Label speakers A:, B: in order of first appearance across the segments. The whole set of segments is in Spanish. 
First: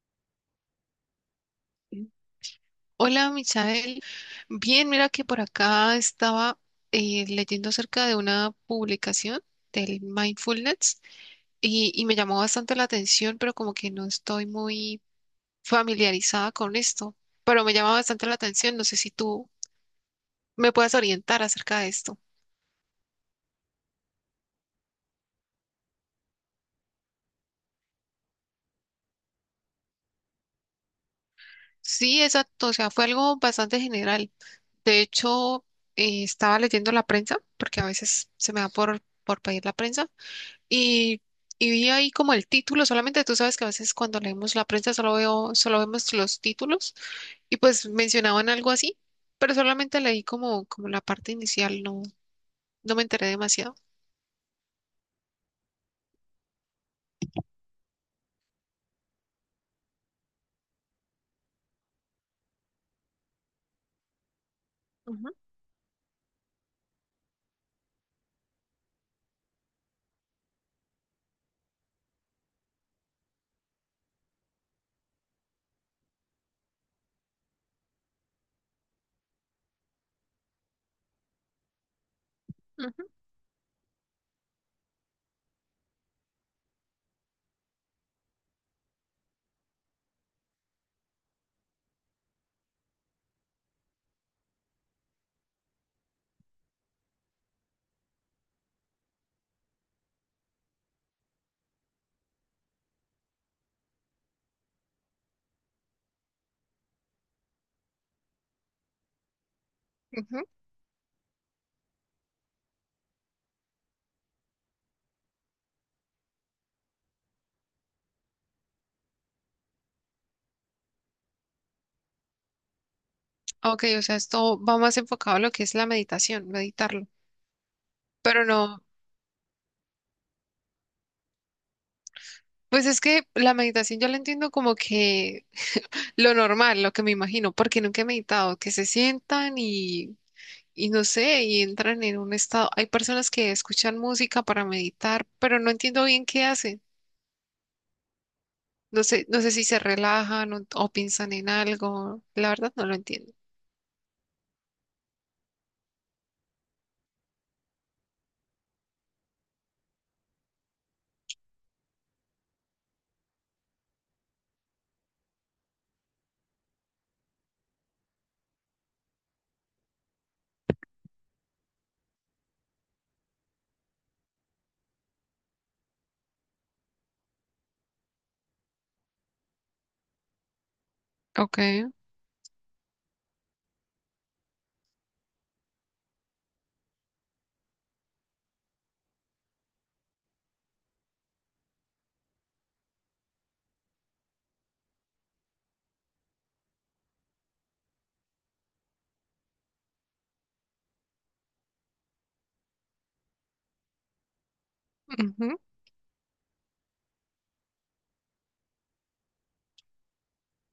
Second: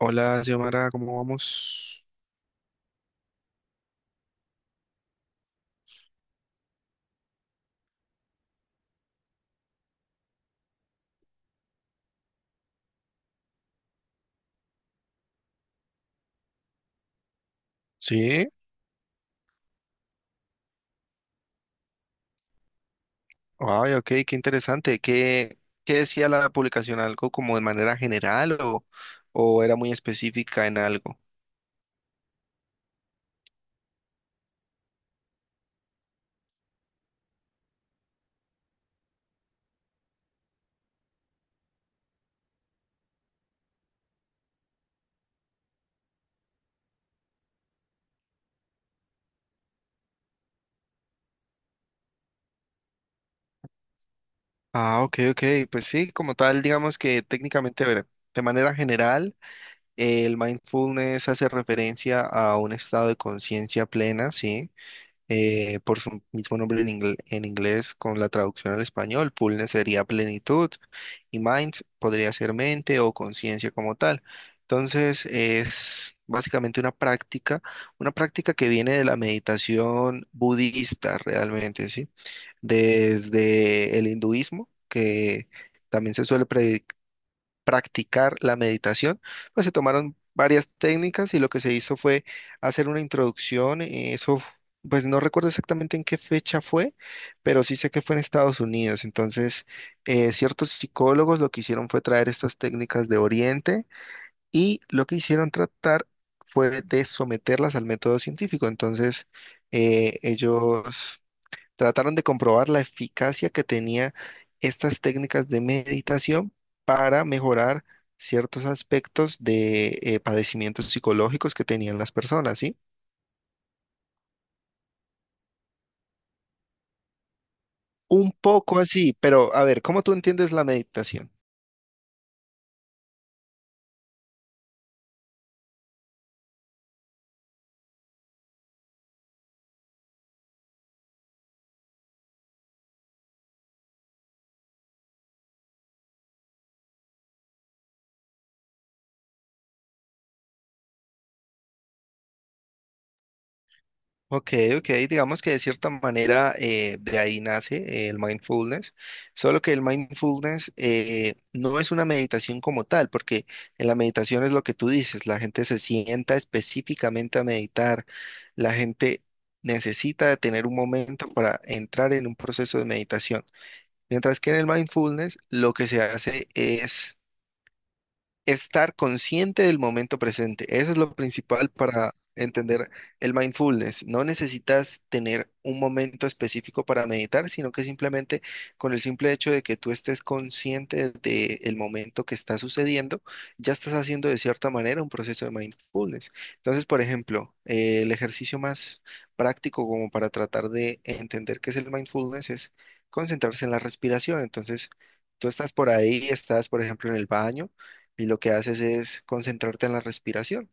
A: Hola, Xiomara, ¿cómo vamos?
B: Hola, Michael. Bien, mira que por acá estaba leyendo acerca de una publicación del mindfulness y me llamó bastante la atención, pero como que no estoy muy familiarizada con esto, pero me llama bastante la
A: Sí,
B: atención. No sé si tú me puedes orientar acerca de esto.
A: ay, ok, qué interesante. ¿Qué, qué decía la publicación? ¿Algo como de manera general o era muy específica en algo?
B: Sí, exacto. O sea, fue algo bastante general. De hecho, estaba leyendo la prensa, porque a veces se me da por pedir la prensa. Y, y vi ahí como el título, solamente tú sabes que a veces cuando leemos la prensa solo vemos los títulos y pues mencionaban algo así, pero solamente leí como la parte inicial, no, no me enteré demasiado.
A: Ah, ok, ok, pues sí, como tal, digamos que técnicamente, a ver, de manera general, el mindfulness hace referencia a un estado de conciencia plena, sí,
B: Ujú,
A: por su mismo nombre en, en inglés con la traducción al español. Fullness sería plenitud y mind podría ser mente o conciencia como tal. Entonces es básicamente una práctica que viene de la meditación budista realmente, ¿sí?
B: ujú.
A: Desde el hinduismo, que también se suele predicar practicar la meditación, pues se tomaron varias técnicas y lo que se hizo fue hacer una introducción. Pues no recuerdo exactamente en qué fecha fue, pero sí sé que fue en Estados Unidos. Entonces, ciertos psicólogos lo que hicieron fue traer estas técnicas de Oriente y lo que hicieron tratar fue de someterlas al método científico. Entonces,
B: Ujú.
A: ellos trataron de comprobar la eficacia que tenía estas técnicas de meditación para mejorar ciertos aspectos de padecimientos psicológicos que tenían las personas, ¿sí?
B: Ok, o sea, esto va más enfocado a lo que es la meditación, meditarlo.
A: Un
B: Pero
A: poco
B: no,
A: así, pero a ver, ¿cómo tú entiendes la meditación?
B: pues es que la meditación yo la entiendo como que lo normal, lo que me imagino, porque nunca he meditado, que se sientan y no sé, y entran en un estado. Hay personas que escuchan música para meditar, pero no entiendo bien qué hacen. No sé, no sé si se relajan o piensan en algo. La verdad no lo entiendo.
A: Ok, ok, digamos que de cierta manera de ahí nace el mindfulness, solo que el mindfulness no es una meditación como tal, porque en la meditación es lo que tú dices, la gente se sienta específicamente a meditar, la gente necesita tener un momento para entrar en un proceso de meditación, mientras que en el mindfulness lo que se hace es estar consciente del momento presente. Eso es lo
B: Ok,
A: principal para entender el mindfulness. No necesitas tener un momento específico para meditar, sino que simplemente con el simple hecho de que tú estés consciente del momento que está sucediendo, ya estás haciendo de cierta manera un proceso de mindfulness. Entonces, por ejemplo, el ejercicio más práctico como para tratar de entender qué es el mindfulness es concentrarse en la respiración. Entonces, tú
B: ujú,
A: estás por ahí, estás, por ejemplo, en el baño y lo que haces es concentrarte en la respiración.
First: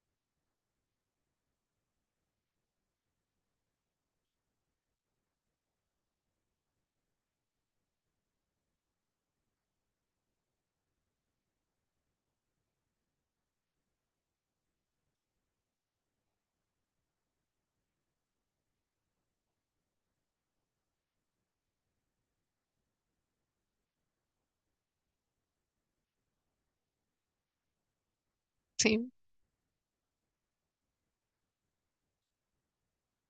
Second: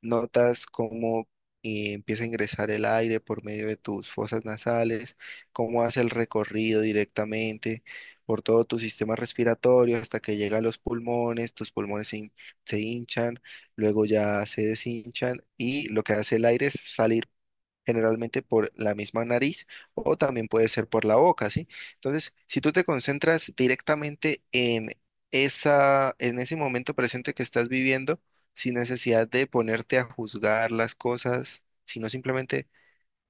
A: Notas cómo empieza a ingresar el aire por medio de tus fosas nasales, cómo hace el recorrido directamente por todo tu sistema respiratorio hasta que llega a los pulmones, tus pulmones se hinchan, luego ya se deshinchan y lo que hace el aire es salir generalmente por la misma nariz o también puede ser por la boca, ¿sí? Entonces, si tú te concentras directamente en en ese momento presente que estás viviendo, sin
B: sí,
A: necesidad de ponerte a juzgar las cosas, sino simplemente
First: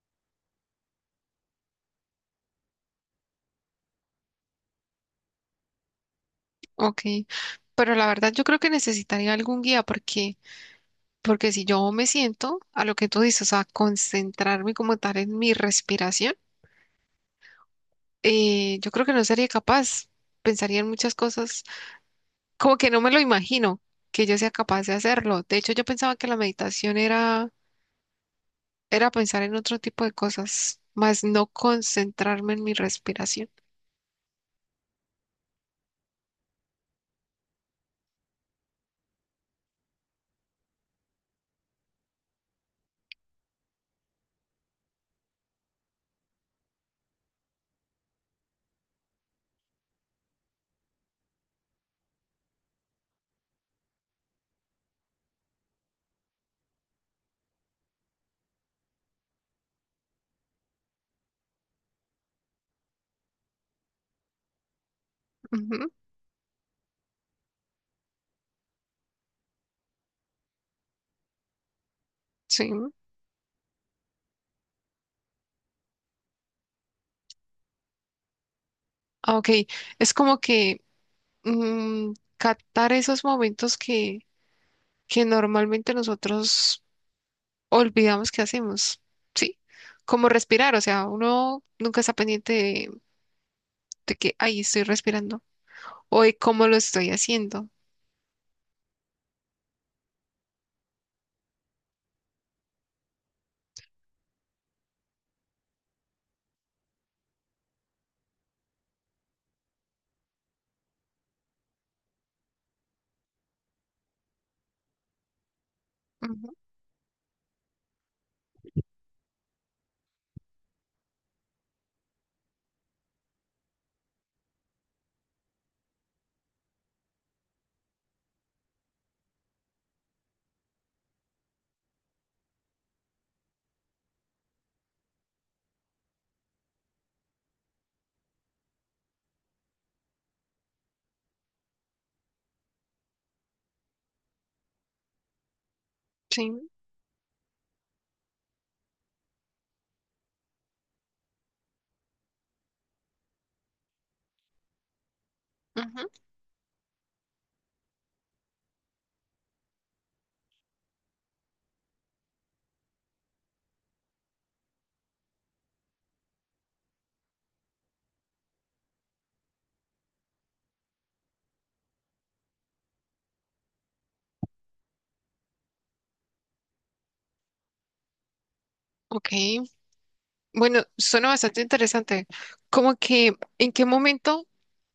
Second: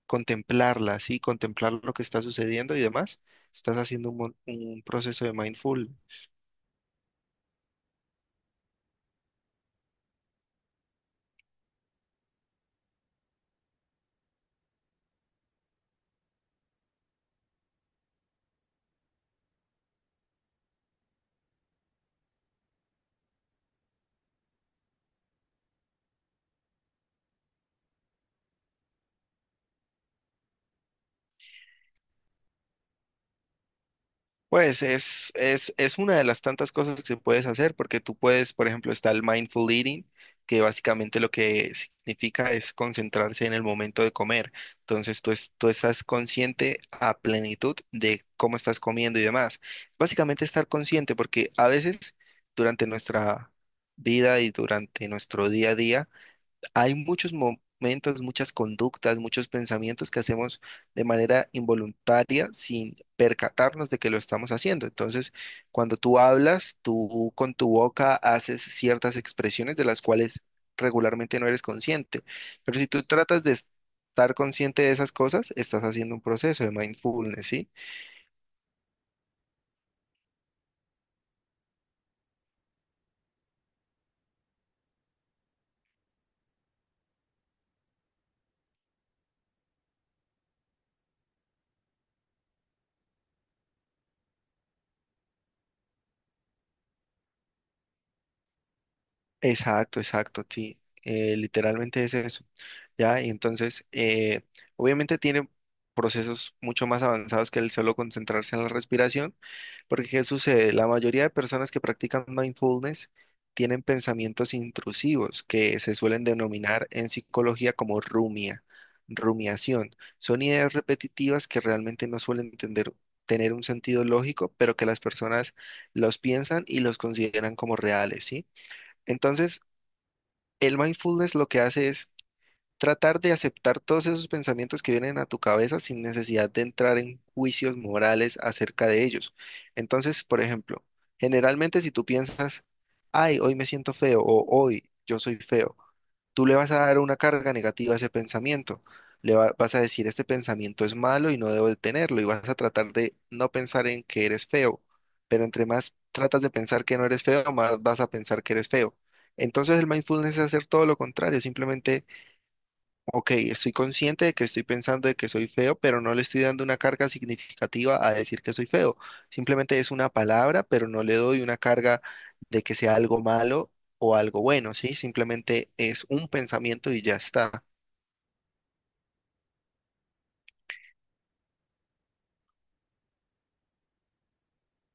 A: contemplarlas, ¿sí? Contemplar lo que está sucediendo y demás, estás haciendo un proceso de mindfulness.
B: ok. Pero la verdad yo creo que necesitaría algún guía porque si yo me siento a lo que tú dices, a concentrarme como tal en mi respiración, yo creo que no sería capaz. Pensaría en muchas cosas como que no me lo imagino que yo sea capaz de hacerlo. De hecho, yo pensaba que la meditación era pensar en otro tipo de cosas, más no concentrarme en mi respiración.
A: Pues es una de las tantas cosas que puedes hacer, porque tú puedes, por ejemplo, está el mindful eating, que básicamente lo que significa es concentrarse en el momento de comer. Entonces tú estás consciente a plenitud de cómo estás comiendo y demás. Básicamente estar consciente, porque a veces durante nuestra vida y durante nuestro día a día, hay muchos momentos, muchas conductas, muchos pensamientos que hacemos de manera involuntaria sin percatarnos de que lo estamos haciendo. Entonces,
B: Ujú,
A: cuando tú hablas, tú con tu boca haces ciertas expresiones de las cuales regularmente no eres consciente.
B: sí.
A: Pero si tú tratas de estar consciente de esas cosas, estás haciendo un proceso de mindfulness, ¿sí?
B: Ah, ok, es como que captar esos momentos que normalmente nosotros olvidamos que hacemos, ¿sí? Como respirar, o sea, uno nunca está pendiente de que ahí estoy respirando o de cómo lo estoy haciendo.
A: Exacto, exacto, sí. Literalmente es eso. Ya, y entonces, obviamente tiene procesos mucho más avanzados que el solo concentrarse en la respiración, porque ¿qué sucede? La mayoría de personas que practican mindfulness tienen pensamientos intrusivos que se suelen
B: Ujú,
A: denominar en psicología como rumia, rumiación. Son ideas repetitivas que realmente no suelen tener un sentido lógico, pero que las personas los piensan y los consideran como reales, ¿sí? Entonces, el mindfulness lo que hace es tratar de aceptar todos esos pensamientos que vienen a tu cabeza sin necesidad de entrar en juicios morales acerca de ellos. Entonces, por ejemplo, generalmente si tú piensas, ay, hoy me siento feo o hoy yo soy feo,
B: sí.
A: tú le vas a dar una carga negativa a ese pensamiento. Vas a decir, este pensamiento es malo y no debo de tenerlo. Y vas a tratar de no pensar en que eres feo. Pero entre más
B: Ujú,
A: tratas de pensar que no eres feo, más vas a pensar que eres feo. Entonces el mindfulness es hacer todo lo contrario, simplemente ok, estoy consciente de que estoy pensando de que soy feo, pero no le estoy dando una carga significativa a decir que soy feo. Simplemente es una palabra, pero no le doy una carga de que sea algo malo o algo bueno, ¿sí? Simplemente es un pensamiento y ya está.
B: ok. Bueno, suena bastante interesante. Como que,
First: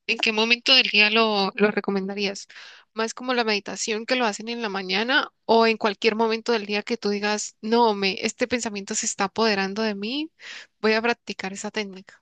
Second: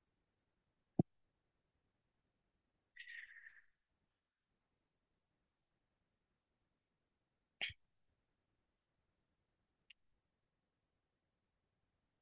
B: en qué momento del día lo recomendarías? ¿Más como la meditación que lo hacen en la mañana o en cualquier momento del día que tú digas, no, me, este pensamiento se está apoderando de mí, voy a practicar esa técnica?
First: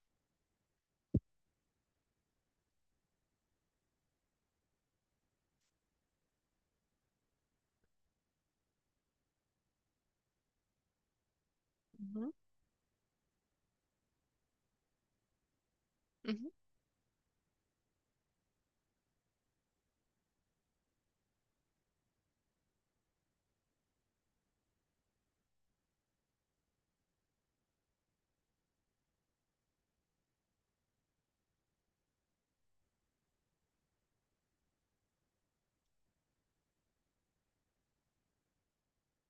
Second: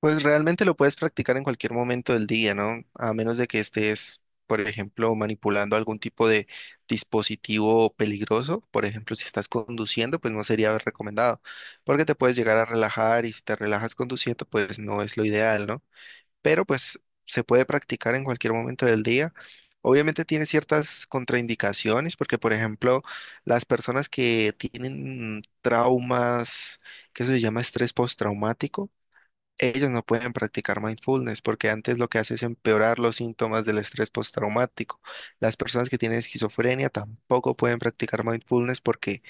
A: Pues realmente lo puedes practicar en cualquier momento del día, ¿no? A menos de que estés, por ejemplo, manipulando algún tipo de dispositivo peligroso. Por ejemplo, si estás conduciendo, pues no sería recomendado, porque te puedes llegar a relajar y si te relajas conduciendo, pues no es lo ideal, ¿no?
B: Ujú,
A: Pero pues se puede practicar en cualquier momento del día. Obviamente tiene ciertas contraindicaciones, porque por ejemplo, las personas que tienen traumas, que eso se llama estrés postraumático, ellos no pueden practicar mindfulness porque antes lo que hace es empeorar los síntomas del estrés postraumático. Las personas que tienen esquizofrenia tampoco pueden practicar mindfulness porque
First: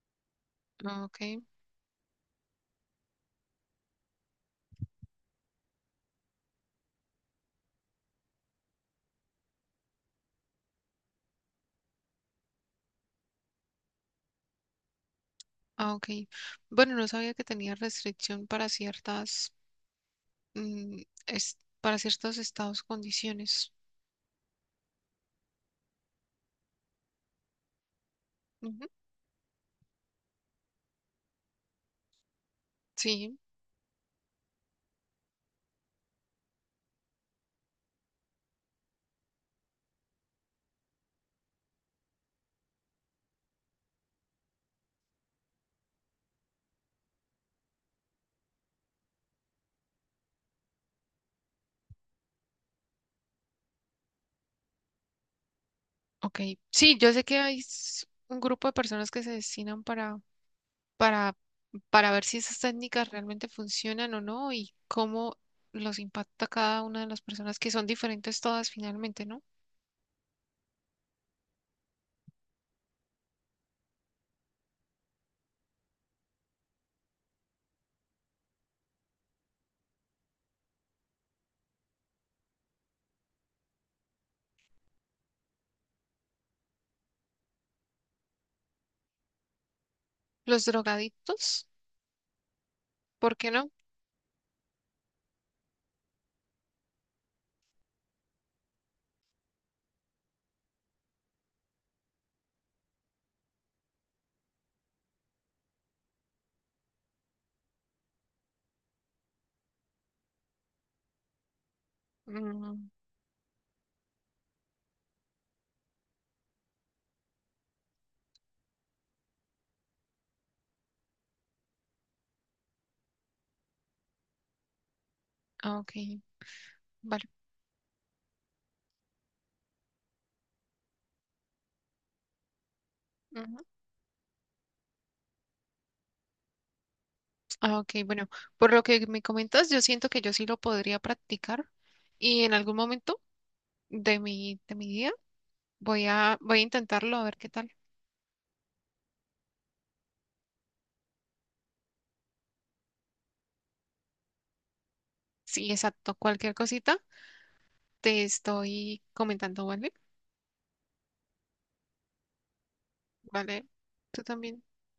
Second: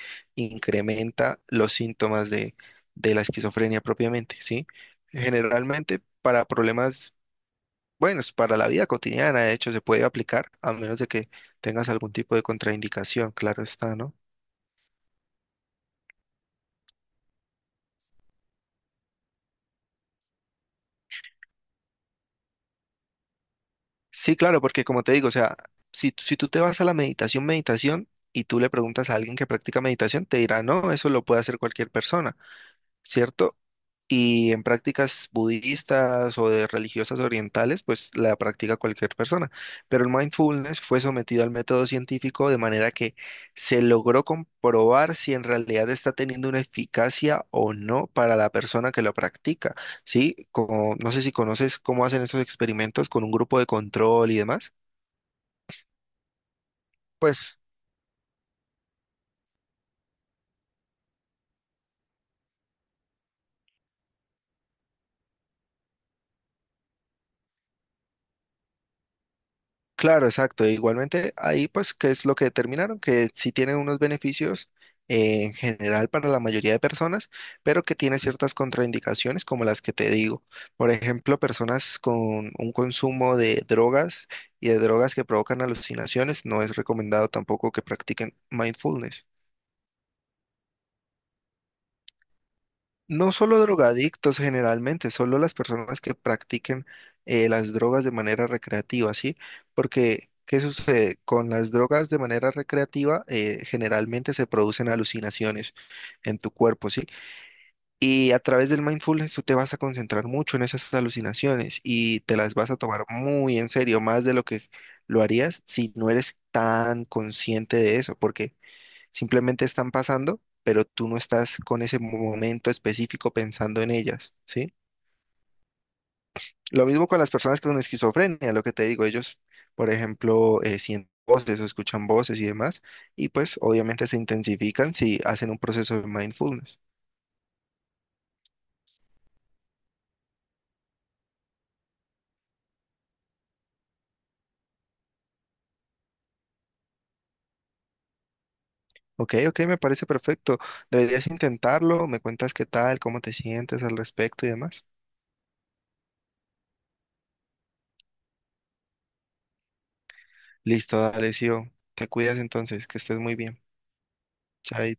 B: ah, ok,
A: incrementa los síntomas de la esquizofrenia propiamente, ¿sí? Generalmente para problemas, bueno, es para la vida cotidiana, de hecho, se puede aplicar a menos de que tengas algún tipo de contraindicación, claro está, ¿no?
B: ah, ok. Bueno, no sabía que tenía restricción para ciertas, es- para ciertos estados, condiciones.
A: Sí, claro, porque como te digo, o sea, si tú te vas a la meditación, meditación, y tú le
B: Ujú,
A: preguntas a alguien que practica meditación, te dirá, no, eso lo puede hacer cualquier persona,
B: sí,
A: ¿cierto? Y en prácticas budistas o de religiosas orientales, pues la practica cualquier persona. Pero el mindfulness fue sometido al método científico de manera que se logró comprobar si en realidad está teniendo una eficacia o no para la persona que lo practica, ¿sí? Como, no sé si conoces cómo hacen esos experimentos con un grupo de control y demás.
B: ok. Sí, yo sé que hay
A: Pues
B: s- un grupo de personas que se destinan para, para ver si esas técnicas realmente funcionan o no y cómo los impacta cada una de las personas, que son diferentes todas finalmente, ¿no?
A: claro, exacto. E igualmente ahí pues qué es lo que determinaron, que sí tiene unos beneficios en general para la mayoría de personas, pero que tiene ciertas contraindicaciones como las que te digo. Por ejemplo, personas con un consumo de drogas y de drogas que provocan alucinaciones, no es recomendado tampoco que practiquen mindfulness.
B: Los drogadictos,
A: No
B: ¿por qué
A: solo
B: no?
A: drogadictos generalmente, solo las personas que practiquen las drogas de manera recreativa, ¿sí? Porque, ¿qué sucede? Con las drogas de manera recreativa, generalmente se producen alucinaciones en tu cuerpo, ¿sí? Y a través del mindfulness tú te vas a concentrar mucho en esas alucinaciones y te las vas a
B: Mm,
A: tomar muy en serio, más de lo que lo harías si no eres tan consciente de eso, porque simplemente están pasando, pero tú no estás con ese momento específico pensando en ellas, ¿sí?
B: ah, ok,
A: Lo mismo con
B: vale.
A: las personas con esquizofrenia, lo que te digo, ellos, por ejemplo, sienten voces o escuchan voces y demás, y pues obviamente se intensifican si hacen un proceso de mindfulness.
B: Ah, ok, bueno, por lo que me comentas, yo siento que yo sí lo podría practicar y en algún momento de mi día voy a, voy a intentarlo a ver qué tal.
A: Ok, ok, me parece perfecto. Deberías intentarlo, me cuentas qué tal, cómo te sientes al respecto y demás.
B: Sí, exacto, cualquier cosita te estoy comentando, ¿vale?
A: Listo, dale, Sio. Te cuidas entonces, que estés muy bien.
B: Vale, tú también.
A: Chaito.